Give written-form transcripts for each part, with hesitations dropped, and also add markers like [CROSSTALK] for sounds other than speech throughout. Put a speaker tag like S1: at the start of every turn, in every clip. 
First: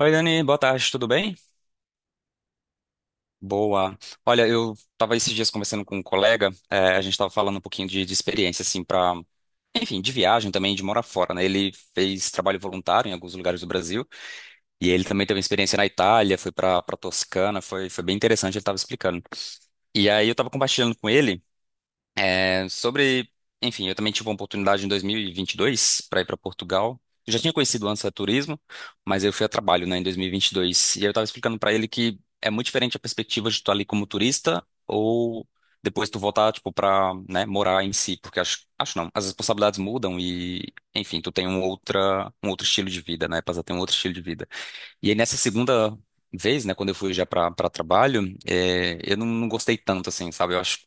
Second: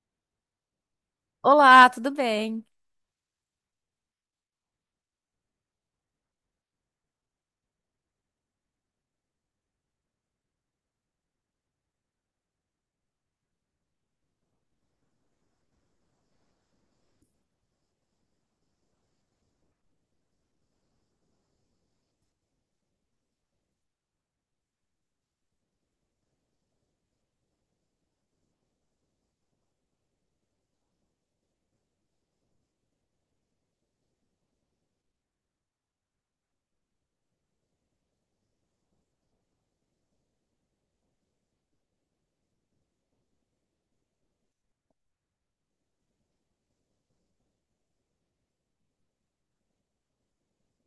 S1: Oi, Dani, boa tarde, tudo bem?
S2: Olá, tudo bem?
S1: Boa. Olha, eu tava esses dias conversando com um colega, a gente tava falando um pouquinho de experiência, assim, enfim, de viagem também, de morar fora, né? Ele fez trabalho voluntário em alguns lugares do Brasil, e ele também teve uma experiência na Itália, foi pra Toscana, foi bem interessante, ele tava explicando. E aí eu tava compartilhando com ele. É, Sobre, enfim, eu também tive uma oportunidade em 2022 para ir para Portugal. Eu já tinha conhecido antes a turismo, mas eu fui a trabalho, né, em 2022. E vinte e dois. E aí eu estava explicando para ele que é muito diferente a perspectiva de tu tá ali como turista ou depois tu voltar, tipo, para, né, morar em si, porque acho, acho não, as responsabilidades mudam e, enfim, tu tem um outro estilo de vida, né, passa a ter um outro estilo de vida. E aí nessa segunda vez, né, quando eu fui já para trabalho, eu não gostei tanto, assim, sabe? Eu acho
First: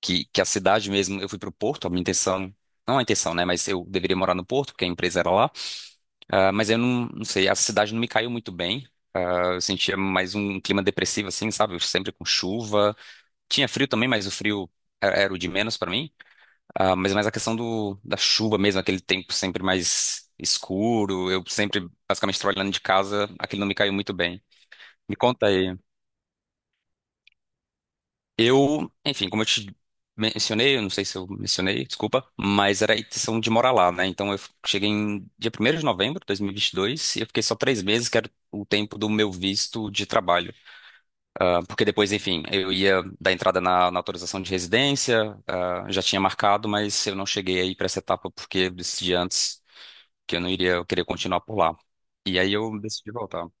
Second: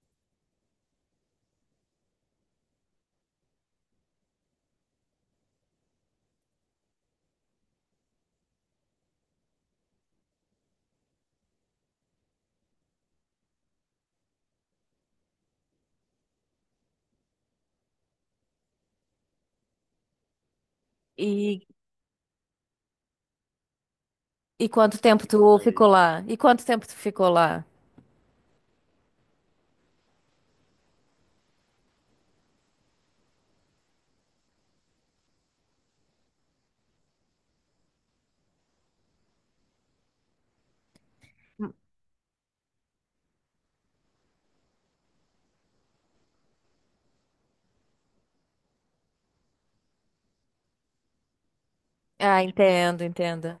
S1: que a cidade mesmo, eu fui pro Porto, a minha intenção, não a intenção, né, mas eu deveria morar no Porto, porque a empresa era lá. Ah, mas eu não sei, a cidade não me caiu muito bem. Ah, eu sentia mais um clima depressivo assim, sabe, sempre com chuva, tinha frio também, mas o frio era o de menos pra mim. Ah, mas é mais a questão da chuva mesmo, aquele tempo sempre mais escuro, eu
S2: E,
S1: sempre basicamente trabalhando de casa, aquilo não me caiu muito bem.
S2: e quanto
S1: Me
S2: tempo
S1: conta
S2: tu
S1: aí.
S2: ficou lá? E quanto tempo tu ficou lá?
S1: Eu, enfim, como eu te mencionei, eu não sei se eu mencionei, desculpa, mas era a intenção de morar lá, né? Então eu cheguei em dia primeiro de novembro de 2022 e vinte e dois e eu fiquei só 3 meses, que era o tempo do meu visto de trabalho. Ah, porque depois, enfim, eu ia dar entrada na autorização de residência, já tinha marcado, mas eu não cheguei aí para essa etapa porque eu decidi antes que eu não iria, eu queria continuar por lá. E
S2: Ah,
S1: aí eu
S2: entendo,
S1: decidi voltar.
S2: entendo.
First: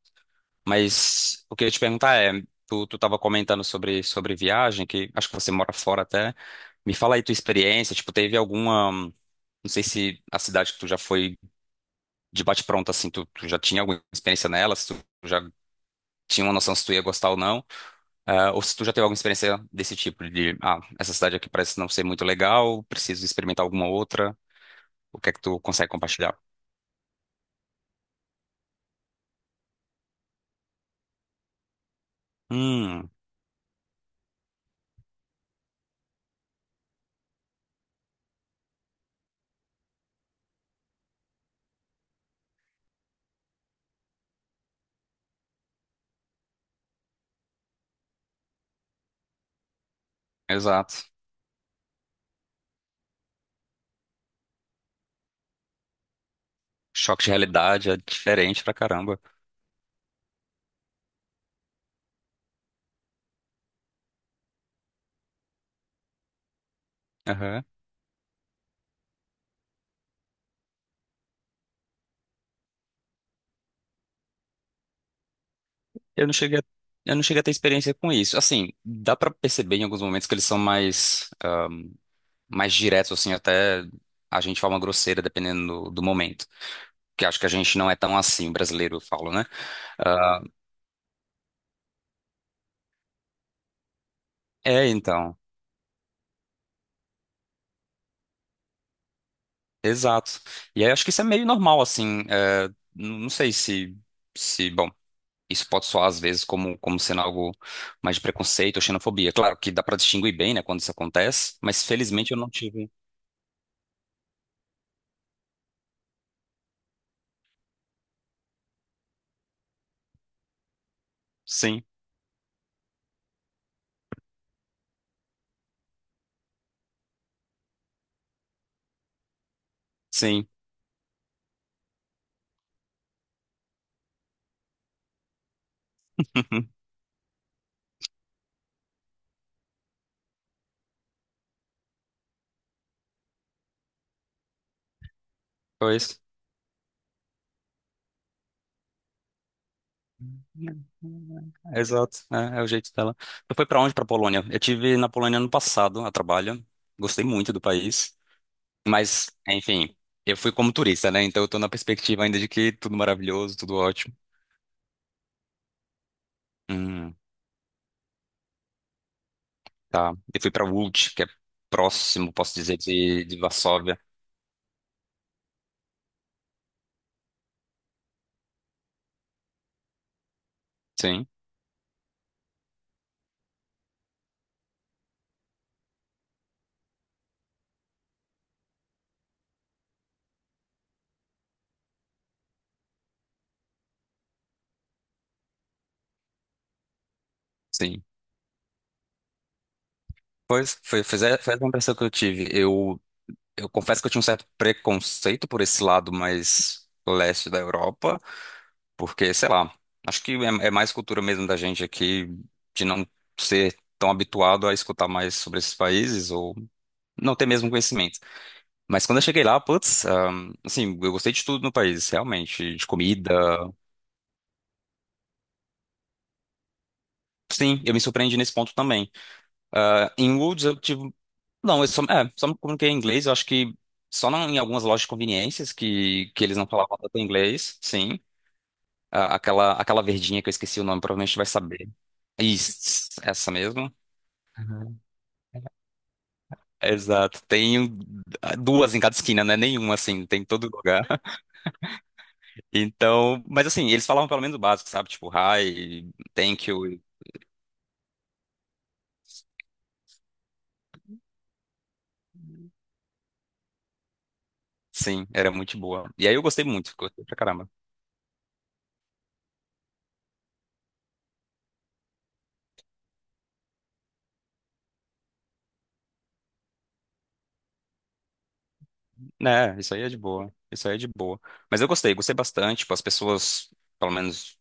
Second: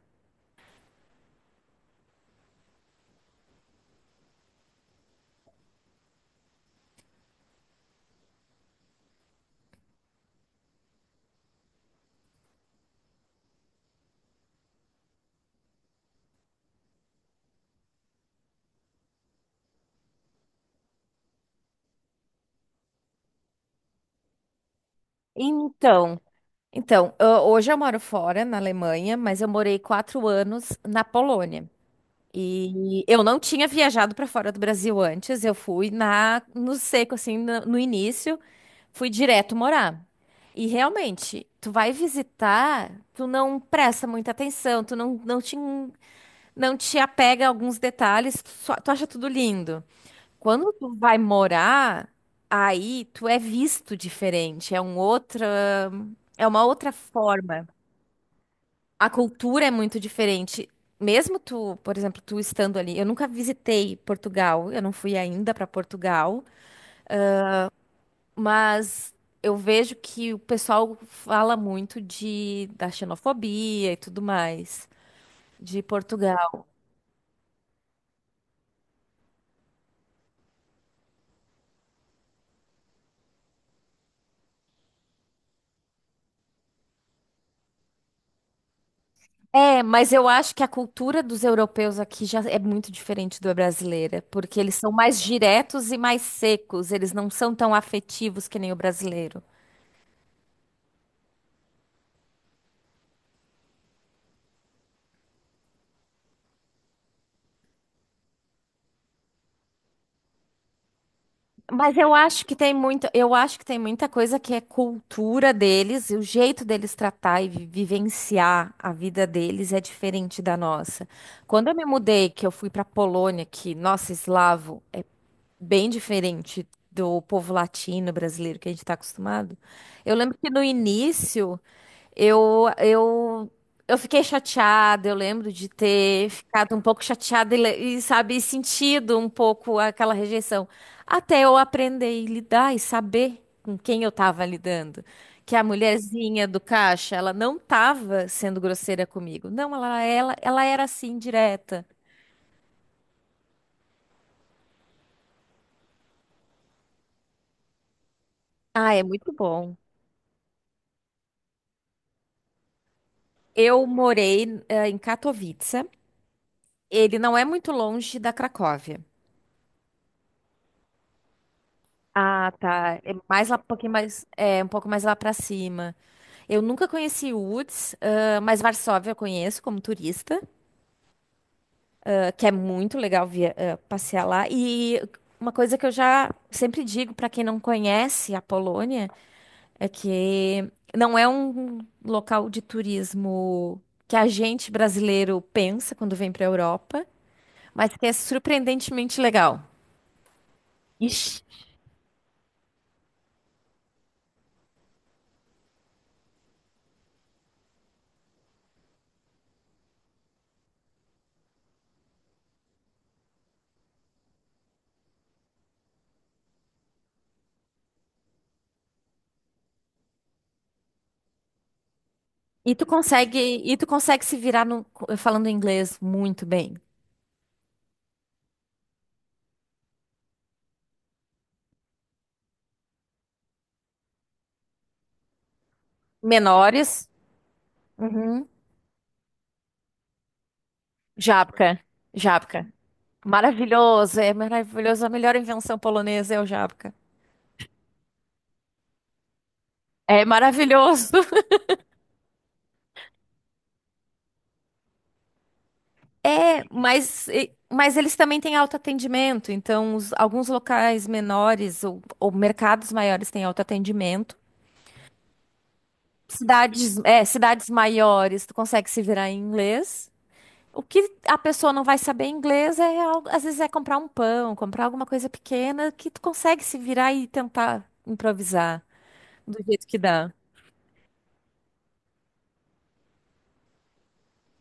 S1: Mas o que eu ia te perguntar é, tu tava comentando sobre viagem, que acho que você mora fora até. Me fala aí tua experiência, tipo, teve alguma, não sei se a cidade que tu já foi de bate-pronto, assim, tu já tinha alguma experiência nela, se tu já tinha uma noção se tu ia gostar ou não, ou se tu já teve alguma experiência desse tipo, essa cidade aqui parece não ser muito legal, preciso experimentar alguma outra, o que é que tu consegue
S2: Então,
S1: compartilhar?
S2: então, hoje eu moro fora, na Alemanha, mas eu morei 4 anos na Polônia. E
S1: Hum,
S2: eu não tinha viajado para fora do Brasil antes, eu fui no seco, assim, no início, fui direto morar. E realmente, tu vai visitar, tu não presta muita atenção, tu não, não te Não te apega a alguns detalhes, tu acha tudo lindo. Quando tu
S1: exato.
S2: vai morar, aí tu é visto diferente, é uma outra
S1: Choque de
S2: forma.
S1: realidade é diferente pra
S2: A
S1: caramba.
S2: cultura é muito diferente. Mesmo tu, por exemplo, tu estando ali, eu nunca visitei Portugal, eu não fui ainda para Portugal, mas eu vejo que o pessoal fala muito de da xenofobia e tudo mais de
S1: Eu não cheguei
S2: Portugal.
S1: a, eu não cheguei a ter experiência com isso. Assim, dá pra perceber em alguns momentos que eles são mais diretos, assim, até a gente fala uma grosseira, dependendo do momento. Que acho que a gente não é tão assim, o brasileiro, eu falo, né?
S2: É, mas eu
S1: Ah,
S2: acho que a cultura dos europeus aqui já é muito diferente da brasileira, porque eles
S1: é,
S2: são mais
S1: então.
S2: diretos e mais secos, eles não são tão afetivos que nem o brasileiro.
S1: Exato. E aí acho que isso é meio normal, assim. Não sei se, bom, isso pode soar às vezes como, como sendo algo mais de preconceito ou xenofobia. Claro que dá pra distinguir bem, né, quando isso acontece, mas
S2: Mas eu
S1: felizmente eu
S2: acho
S1: não
S2: que tem
S1: tive.
S2: muito, eu acho que tem muita coisa que é cultura deles, e o jeito deles tratar e vivenciar a vida deles é diferente da nossa. Quando eu me
S1: Sim,
S2: mudei, que eu fui para Polônia, que, nossa, eslavo, bem diferente do povo latino brasileiro que a gente está acostumado. Eu lembro que
S1: sim.
S2: no início eu, eu, eu fiquei chateada, eu lembro de ter
S1: [LAUGHS]
S2: ficado um pouco chateada e, e, sabe, sentido um pouco aquela rejeição. Até eu aprender e lidar e saber com quem eu estava lidando. Que a
S1: Pois.
S2: mulherzinha do caixa, ela não estava sendo grosseira comigo. Não, ela era assim,
S1: É,
S2: direta.
S1: exato, é o jeito dela. Tu foi pra onde? Pra Polônia? Eu tive na Polônia ano passado, a trabalho. Gostei muito do país,
S2: Ah, é
S1: mas
S2: muito bom.
S1: enfim, eu fui como turista, né? Então eu tô na perspectiva ainda de que tudo maravilhoso, tudo
S2: Eu
S1: ótimo.
S2: morei, em Katowice.
S1: Hum,
S2: Ele não é muito longe da Cracóvia.
S1: tá. Eu fui pra Łódź, que é próximo,
S2: Ah,
S1: posso dizer,
S2: tá. É
S1: de
S2: mais lá, um pouquinho
S1: Varsóvia.
S2: mais, é, um pouco mais lá pra cima. Eu nunca conheci Łódź, ah, mas Varsóvia eu conheço como turista,
S1: Sim,
S2: ah, que é muito legal via, ah, passear lá. E uma coisa que eu já sempre digo pra quem não conhece a Polônia é que não é um local de turismo que a gente brasileiro pensa quando vem pra Europa, mas
S1: sim.
S2: que é surpreendentemente legal.
S1: Pois
S2: Ixi.
S1: foi essa a impressão que eu tive. Eu confesso que eu tinha um certo preconceito por esse lado mais leste da Europa. Porque, sei lá, acho que é mais cultura mesmo da gente aqui de não ser tão habituado a escutar mais sobre esses países ou não ter mesmo conhecimento. Mas quando eu cheguei lá, putz, assim, eu gostei de tudo no país, realmente, de comida.
S2: E tu consegue se virar falando inglês muito bem.
S1: Sim, eu me surpreendi nesse ponto também. Ah, em Woods eu tive. Não, eu só me comuniquei em inglês, eu acho que só não, em algumas lojas de conveniências que eles não falavam
S2: Menores.
S1: tanto inglês, sim.
S2: Uhum.
S1: Ah, aquela verdinha que eu esqueci o nome, provavelmente vai
S2: Jabka,
S1: saber.
S2: Jábca.
S1: Isso, essa mesmo.
S2: Maravilhoso, é maravilhoso. A melhor invenção polonesa é o jabka.
S1: Exato. Tem duas em cada esquina, né? Nenhuma,
S2: É
S1: assim, tem em todo lugar.
S2: maravilhoso. [LAUGHS]
S1: Então, mas assim, eles falavam pelo menos o básico, sabe? Tipo, hi,
S2: É,
S1: thank you.
S2: mas, mas eles também têm autoatendimento. Então, alguns locais menores ou mercados maiores têm autoatendimento.
S1: Sim, era muito boa. E aí eu gostei muito,
S2: Cidades, é,
S1: gostei pra
S2: cidades
S1: caramba.
S2: maiores, tu consegue se virar em inglês. O que a pessoa não vai saber inglês é, às vezes, é comprar um pão, comprar alguma coisa pequena que tu consegue se virar e tentar improvisar do
S1: Né,
S2: jeito
S1: isso
S2: que
S1: aí é de
S2: dá.
S1: boa. Isso aí é de boa. Mas eu gostei, gostei bastante. Tipo, as pessoas, pelo menos,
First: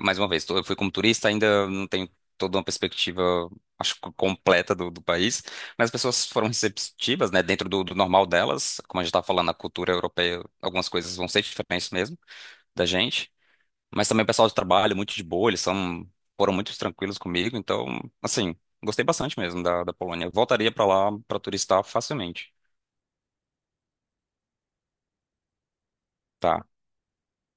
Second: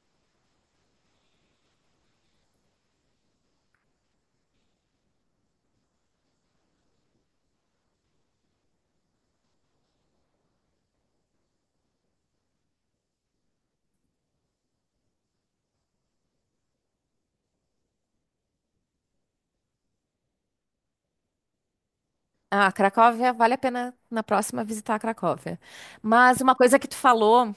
S1: mais uma vez, eu fui como turista, ainda não tenho toda uma perspectiva, acho que completa do país. Mas as pessoas foram receptivas, né? Dentro do normal delas, como a gente estava falando, a cultura europeia, algumas coisas vão ser diferentes mesmo da gente. Mas também o pessoal de trabalho, muito de boa, eles são, foram muito tranquilos comigo. Então, assim, gostei bastante mesmo da Polônia. Eu voltaria pra lá pra turistar facilmente.
S2: Ah, Cracóvia, vale a pena na próxima visitar a Cracóvia. Mas uma
S1: Tá.
S2: coisa que tu falou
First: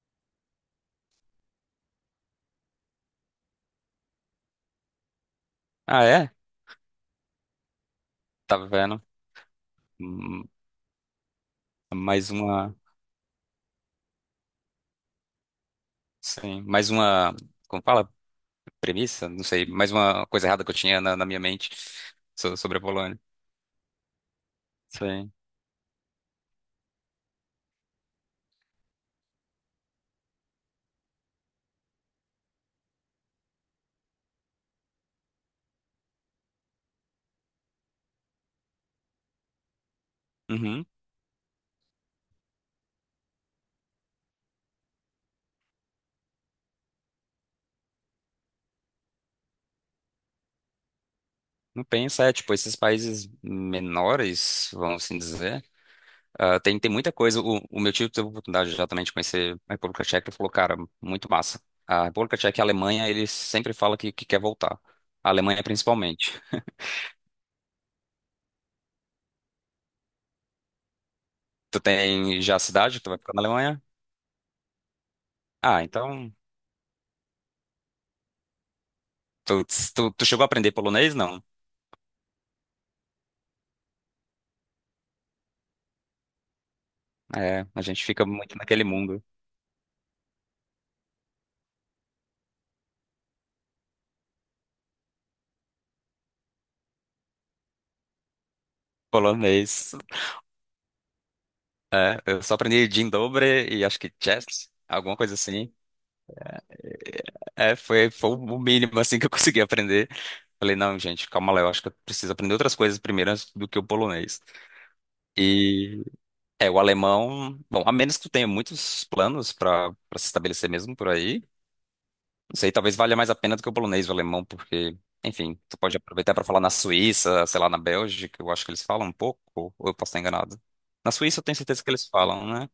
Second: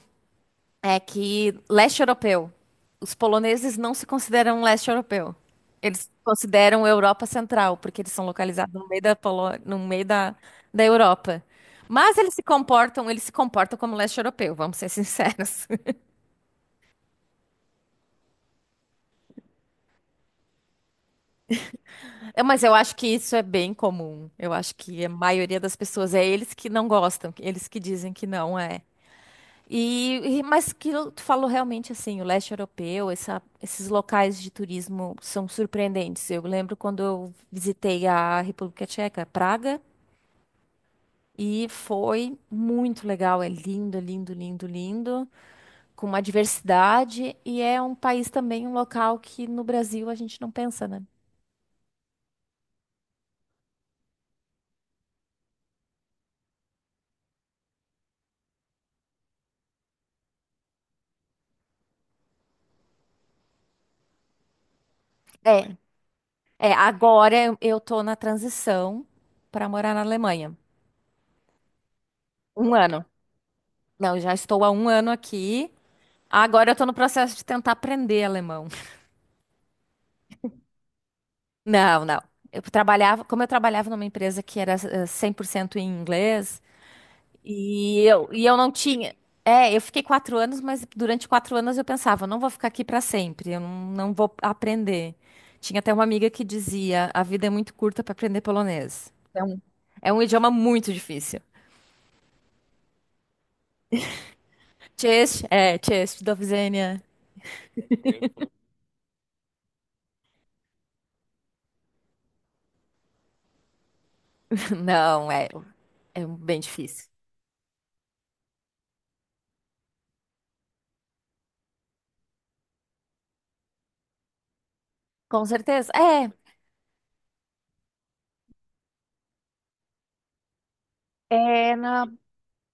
S2: é que leste europeu, os poloneses não se consideram leste europeu. Eles
S1: Ah,
S2: se
S1: é?
S2: consideram Europa Central, porque eles são
S1: Tá
S2: localizados no meio
S1: vendo?
S2: da no meio da,
S1: Hum,
S2: da Europa. Mas
S1: Mais uma,
S2: eles se comportam como leste europeu, vamos ser sinceros.
S1: sim, mais uma, como fala? Premissa? Não sei, mais uma coisa errada que eu tinha na minha mente
S2: É, mas eu
S1: sobre a
S2: acho que
S1: Polônia.
S2: isso é bem comum. Eu acho que a
S1: Sim.
S2: maioria das pessoas é eles que não gostam, eles que dizem que não é. E, tu falou realmente assim, o leste europeu, esses locais de turismo são surpreendentes. Eu lembro quando eu visitei a República Tcheca, Praga,
S1: Uhum.
S2: e foi muito legal. É lindo, lindo, lindo, lindo, com uma diversidade e é um país também, um local que no Brasil a gente não pensa, né?
S1: Não pensa, tipo, esses países menores, vamos assim dizer. Ah, tem muita coisa. O meu tio teve a oportunidade já também de conhecer a República Tcheca e falou, cara, muito massa. A República Tcheca e a Alemanha, eles sempre falam que quer voltar. A Alemanha
S2: É,
S1: principalmente.
S2: é, agora eu tô na transição para morar na Alemanha.
S1: Tu tem já a
S2: Um
S1: cidade
S2: ano.
S1: que tu vai ficar na Alemanha?
S2: Não, já estou há um ano aqui.
S1: Ah, então.
S2: Agora eu tô no processo de tentar aprender alemão. [LAUGHS]
S1: Tu, tu chegou a aprender polonês? Não.
S2: Não, não. Eu trabalhava, como eu trabalhava numa empresa que era 100% em inglês,
S1: É, a
S2: e
S1: gente fica
S2: eu
S1: muito
S2: não
S1: naquele
S2: tinha.
S1: mundo.
S2: É, eu fiquei 4 anos, mas durante 4 anos eu pensava, não vou ficar aqui para sempre, eu não, não vou aprender. Tinha até uma amiga que dizia, a vida é muito curta para aprender polonês.
S1: Polonês.
S2: É um idioma muito difícil.
S1: Eu só aprendi Dzień dobry e acho que chess alguma coisa
S2: Chess,
S1: assim.
S2: é, Chess, Dovzenia.
S1: É, foi o mínimo assim que eu consegui aprender. Falei, não, gente, calma lá, eu acho que eu preciso aprender outras coisas primeiro antes do que o polonês.
S2: [LAUGHS] Não, é,
S1: E
S2: é bem
S1: é o
S2: difícil.
S1: alemão, bom, a menos que tu tenha muitos planos para se estabelecer mesmo por aí, não sei, talvez valha mais a pena do que o polonês e o alemão, porque,
S2: Com
S1: enfim, tu
S2: certeza.
S1: pode
S2: É,
S1: aproveitar para falar na Suíça, sei lá, na Bélgica, eu acho que eles falam um pouco, ou eu posso estar enganado. Na Suíça eu tenho
S2: é
S1: certeza que
S2: na,
S1: eles falam, né?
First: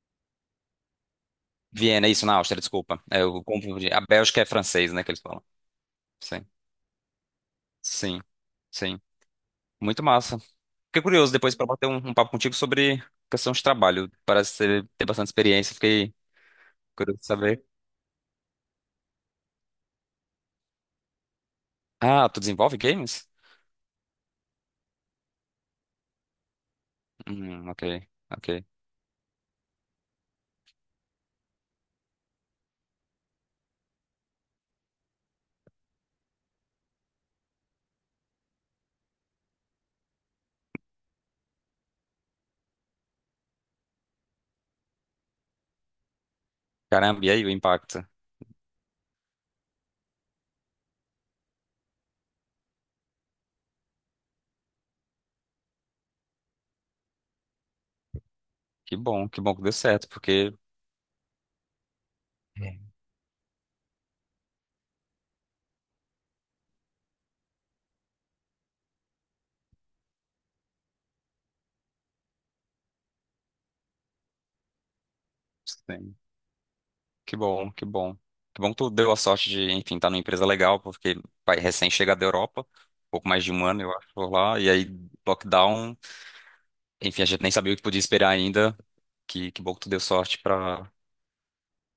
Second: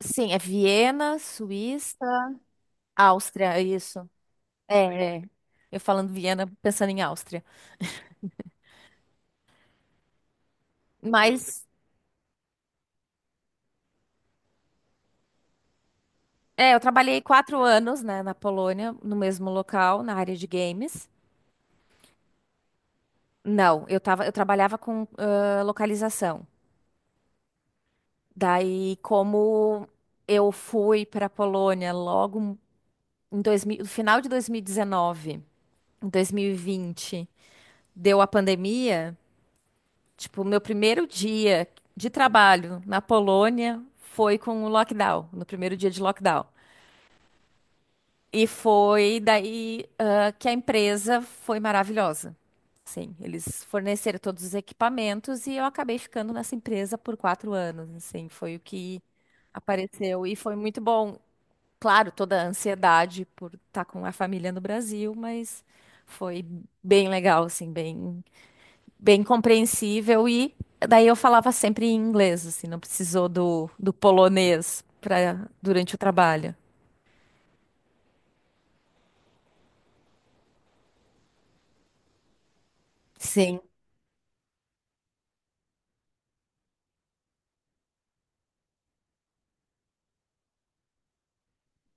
S2: sim, é Viena, Suíça,
S1: Viena, isso, na Áustria, desculpa. Eu
S2: Áustria, é
S1: confundi. A
S2: isso.
S1: Bélgica é francês, né, que
S2: É,
S1: eles
S2: é.
S1: falam.
S2: Eu falando
S1: Sim,
S2: Viena, pensando em Áustria.
S1: sim, sim. Muito massa. Fiquei curioso depois
S2: Mas,
S1: para bater um papo contigo sobre questão de trabalho. Parece ter bastante experiência, fiquei
S2: é, eu
S1: curioso
S2: trabalhei
S1: de
S2: quatro
S1: saber.
S2: anos, né, na Polônia, no mesmo local, na área de games.
S1: Ah, tu desenvolve games?
S2: Não, eu tava, eu trabalhava com ah, localização.
S1: Ok, ok.
S2: Daí, como eu fui para a Polônia logo em 2000, no final de 2019. Em 2020, deu a pandemia, tipo, o meu primeiro dia de trabalho na Polônia foi com o lockdown, no primeiro dia de lockdown.
S1: Caramba, e aí o impacto?
S2: E foi daí, ah, que a empresa foi maravilhosa. Sim, eles forneceram todos os equipamentos e eu acabei ficando nessa empresa por 4 anos. Assim, foi o
S1: Que
S2: que
S1: bom, que bom que deu certo,
S2: apareceu e
S1: porque
S2: foi muito bom. Claro, toda a ansiedade por estar com a família no Brasil, mas foi bem legal, assim, bem compreensível e daí eu falava sempre em inglês, assim, não precisou do, do polonês para durante o
S1: sim,
S2: trabalho.
S1: que bom, que bom. Que bom que tu deu a sorte de, enfim, estar numa empresa legal, porque vai recém chegar da Europa, pouco mais de
S2: Sim.
S1: um ano, eu acho, por lá, e aí lockdown, enfim, a gente nem sabia o que podia esperar ainda. Que bom que tu deu sorte pra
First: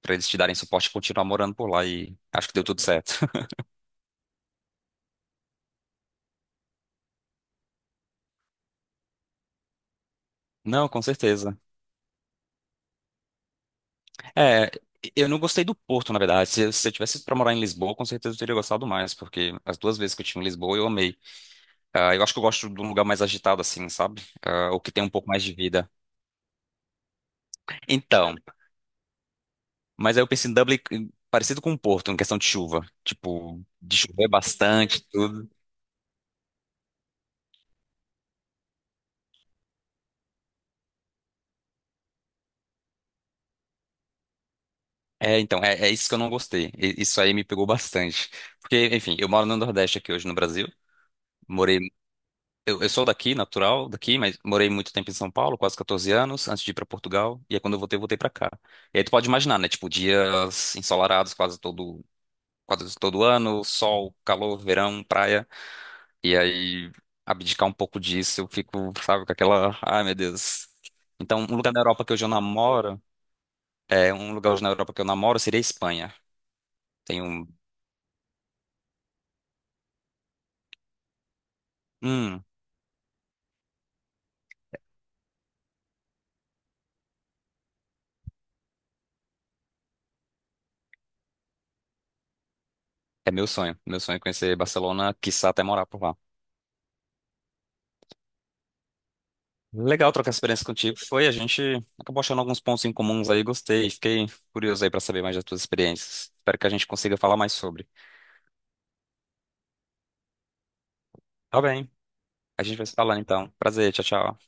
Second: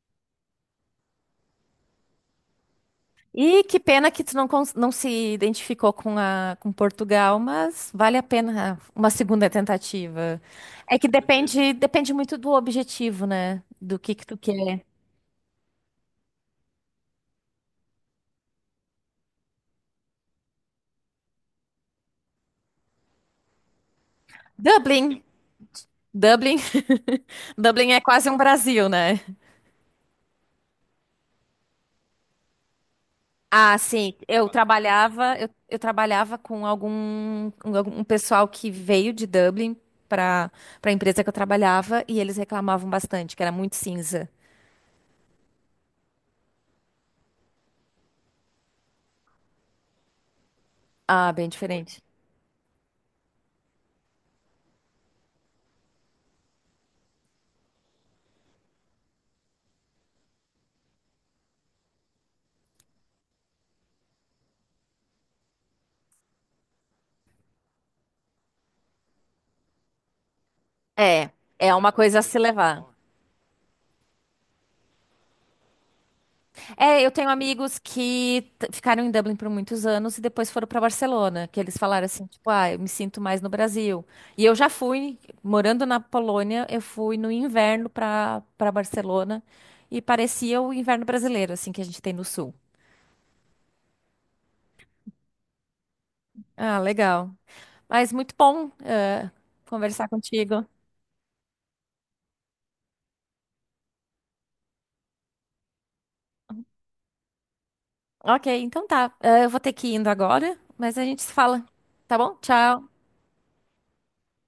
S1: para eles te darem suporte e continuar morando por lá, e acho que deu tudo certo. [LAUGHS]
S2: E que pena que tu não, não se identificou com a com Portugal, mas vale a pena uma segunda tentativa.
S1: Não,
S2: É
S1: com
S2: que
S1: certeza.
S2: depende muito do objetivo, né? Do que tu
S1: É,
S2: quer.
S1: eu não gostei do Porto, na verdade. Se eu tivesse pra morar em Lisboa, com certeza eu teria gostado mais, porque as duas vezes que eu tive em Lisboa eu amei. Ah, eu acho que eu gosto de um lugar mais agitado, assim, sabe? Ah, o que tem um
S2: Dublin,
S1: pouco mais de vida.
S2: Dublin, [LAUGHS] Dublin é quase
S1: Então,
S2: um Brasil, né?
S1: mas aí eu pensei em Dublin, parecido com o Porto, em questão de chuva. Tipo,
S2: Ah,
S1: de
S2: sim.
S1: chover
S2: Eu
S1: bastante,
S2: trabalhava, eu,
S1: tudo.
S2: eu trabalhava com um pessoal que veio de Dublin para a empresa que eu trabalhava e eles reclamavam bastante, que era muito cinza.
S1: É, então, é isso que eu não gostei. Isso aí me pegou bastante. Porque, enfim, eu moro no Nordeste aqui hoje no Brasil.
S2: Ah, bem
S1: morei
S2: diferente.
S1: eu sou daqui, natural, daqui, mas morei muito tempo em São Paulo, quase 14 anos, antes de ir pra Portugal. E aí quando eu voltei pra cá. E aí tu pode imaginar, né? Tipo, dias ensolarados quase todo ano, sol, calor, verão, praia. E aí abdicar um pouco disso, eu fico, sabe, com aquela, ai meu Deus.
S2: É,
S1: Então, um lugar
S2: é
S1: na
S2: uma
S1: Europa que
S2: coisa a
S1: hoje eu
S2: se levar.
S1: namoro, é um lugar hoje na Europa que eu namoro seria a Espanha.
S2: É, eu
S1: Tem
S2: tenho
S1: um,
S2: amigos que ficaram em Dublin por muitos anos e depois foram para Barcelona, que eles falaram assim,
S1: hum,
S2: tipo, ah, eu me sinto mais no Brasil. E eu já fui, morando na Polônia, eu fui no inverno para Barcelona e parecia o inverno brasileiro, assim, que a gente tem no sul.
S1: É meu sonho é conhecer Barcelona, quiçá até morar por lá.
S2: Ah, legal. Mas muito bom, conversar
S1: Legal trocar
S2: contigo.
S1: experiência contigo. A gente acabou achando alguns pontos em comuns aí, gostei. Fiquei curioso aí pra saber mais das tuas experiências. Espero que a gente consiga falar mais sobre.
S2: Ok, então tá. Eu vou ter que ir indo agora, mas a gente se
S1: Tá
S2: fala,
S1: bem,
S2: tá bom?
S1: a gente vai se
S2: Tchau.
S1: falando então. Prazer, tchau, tchau.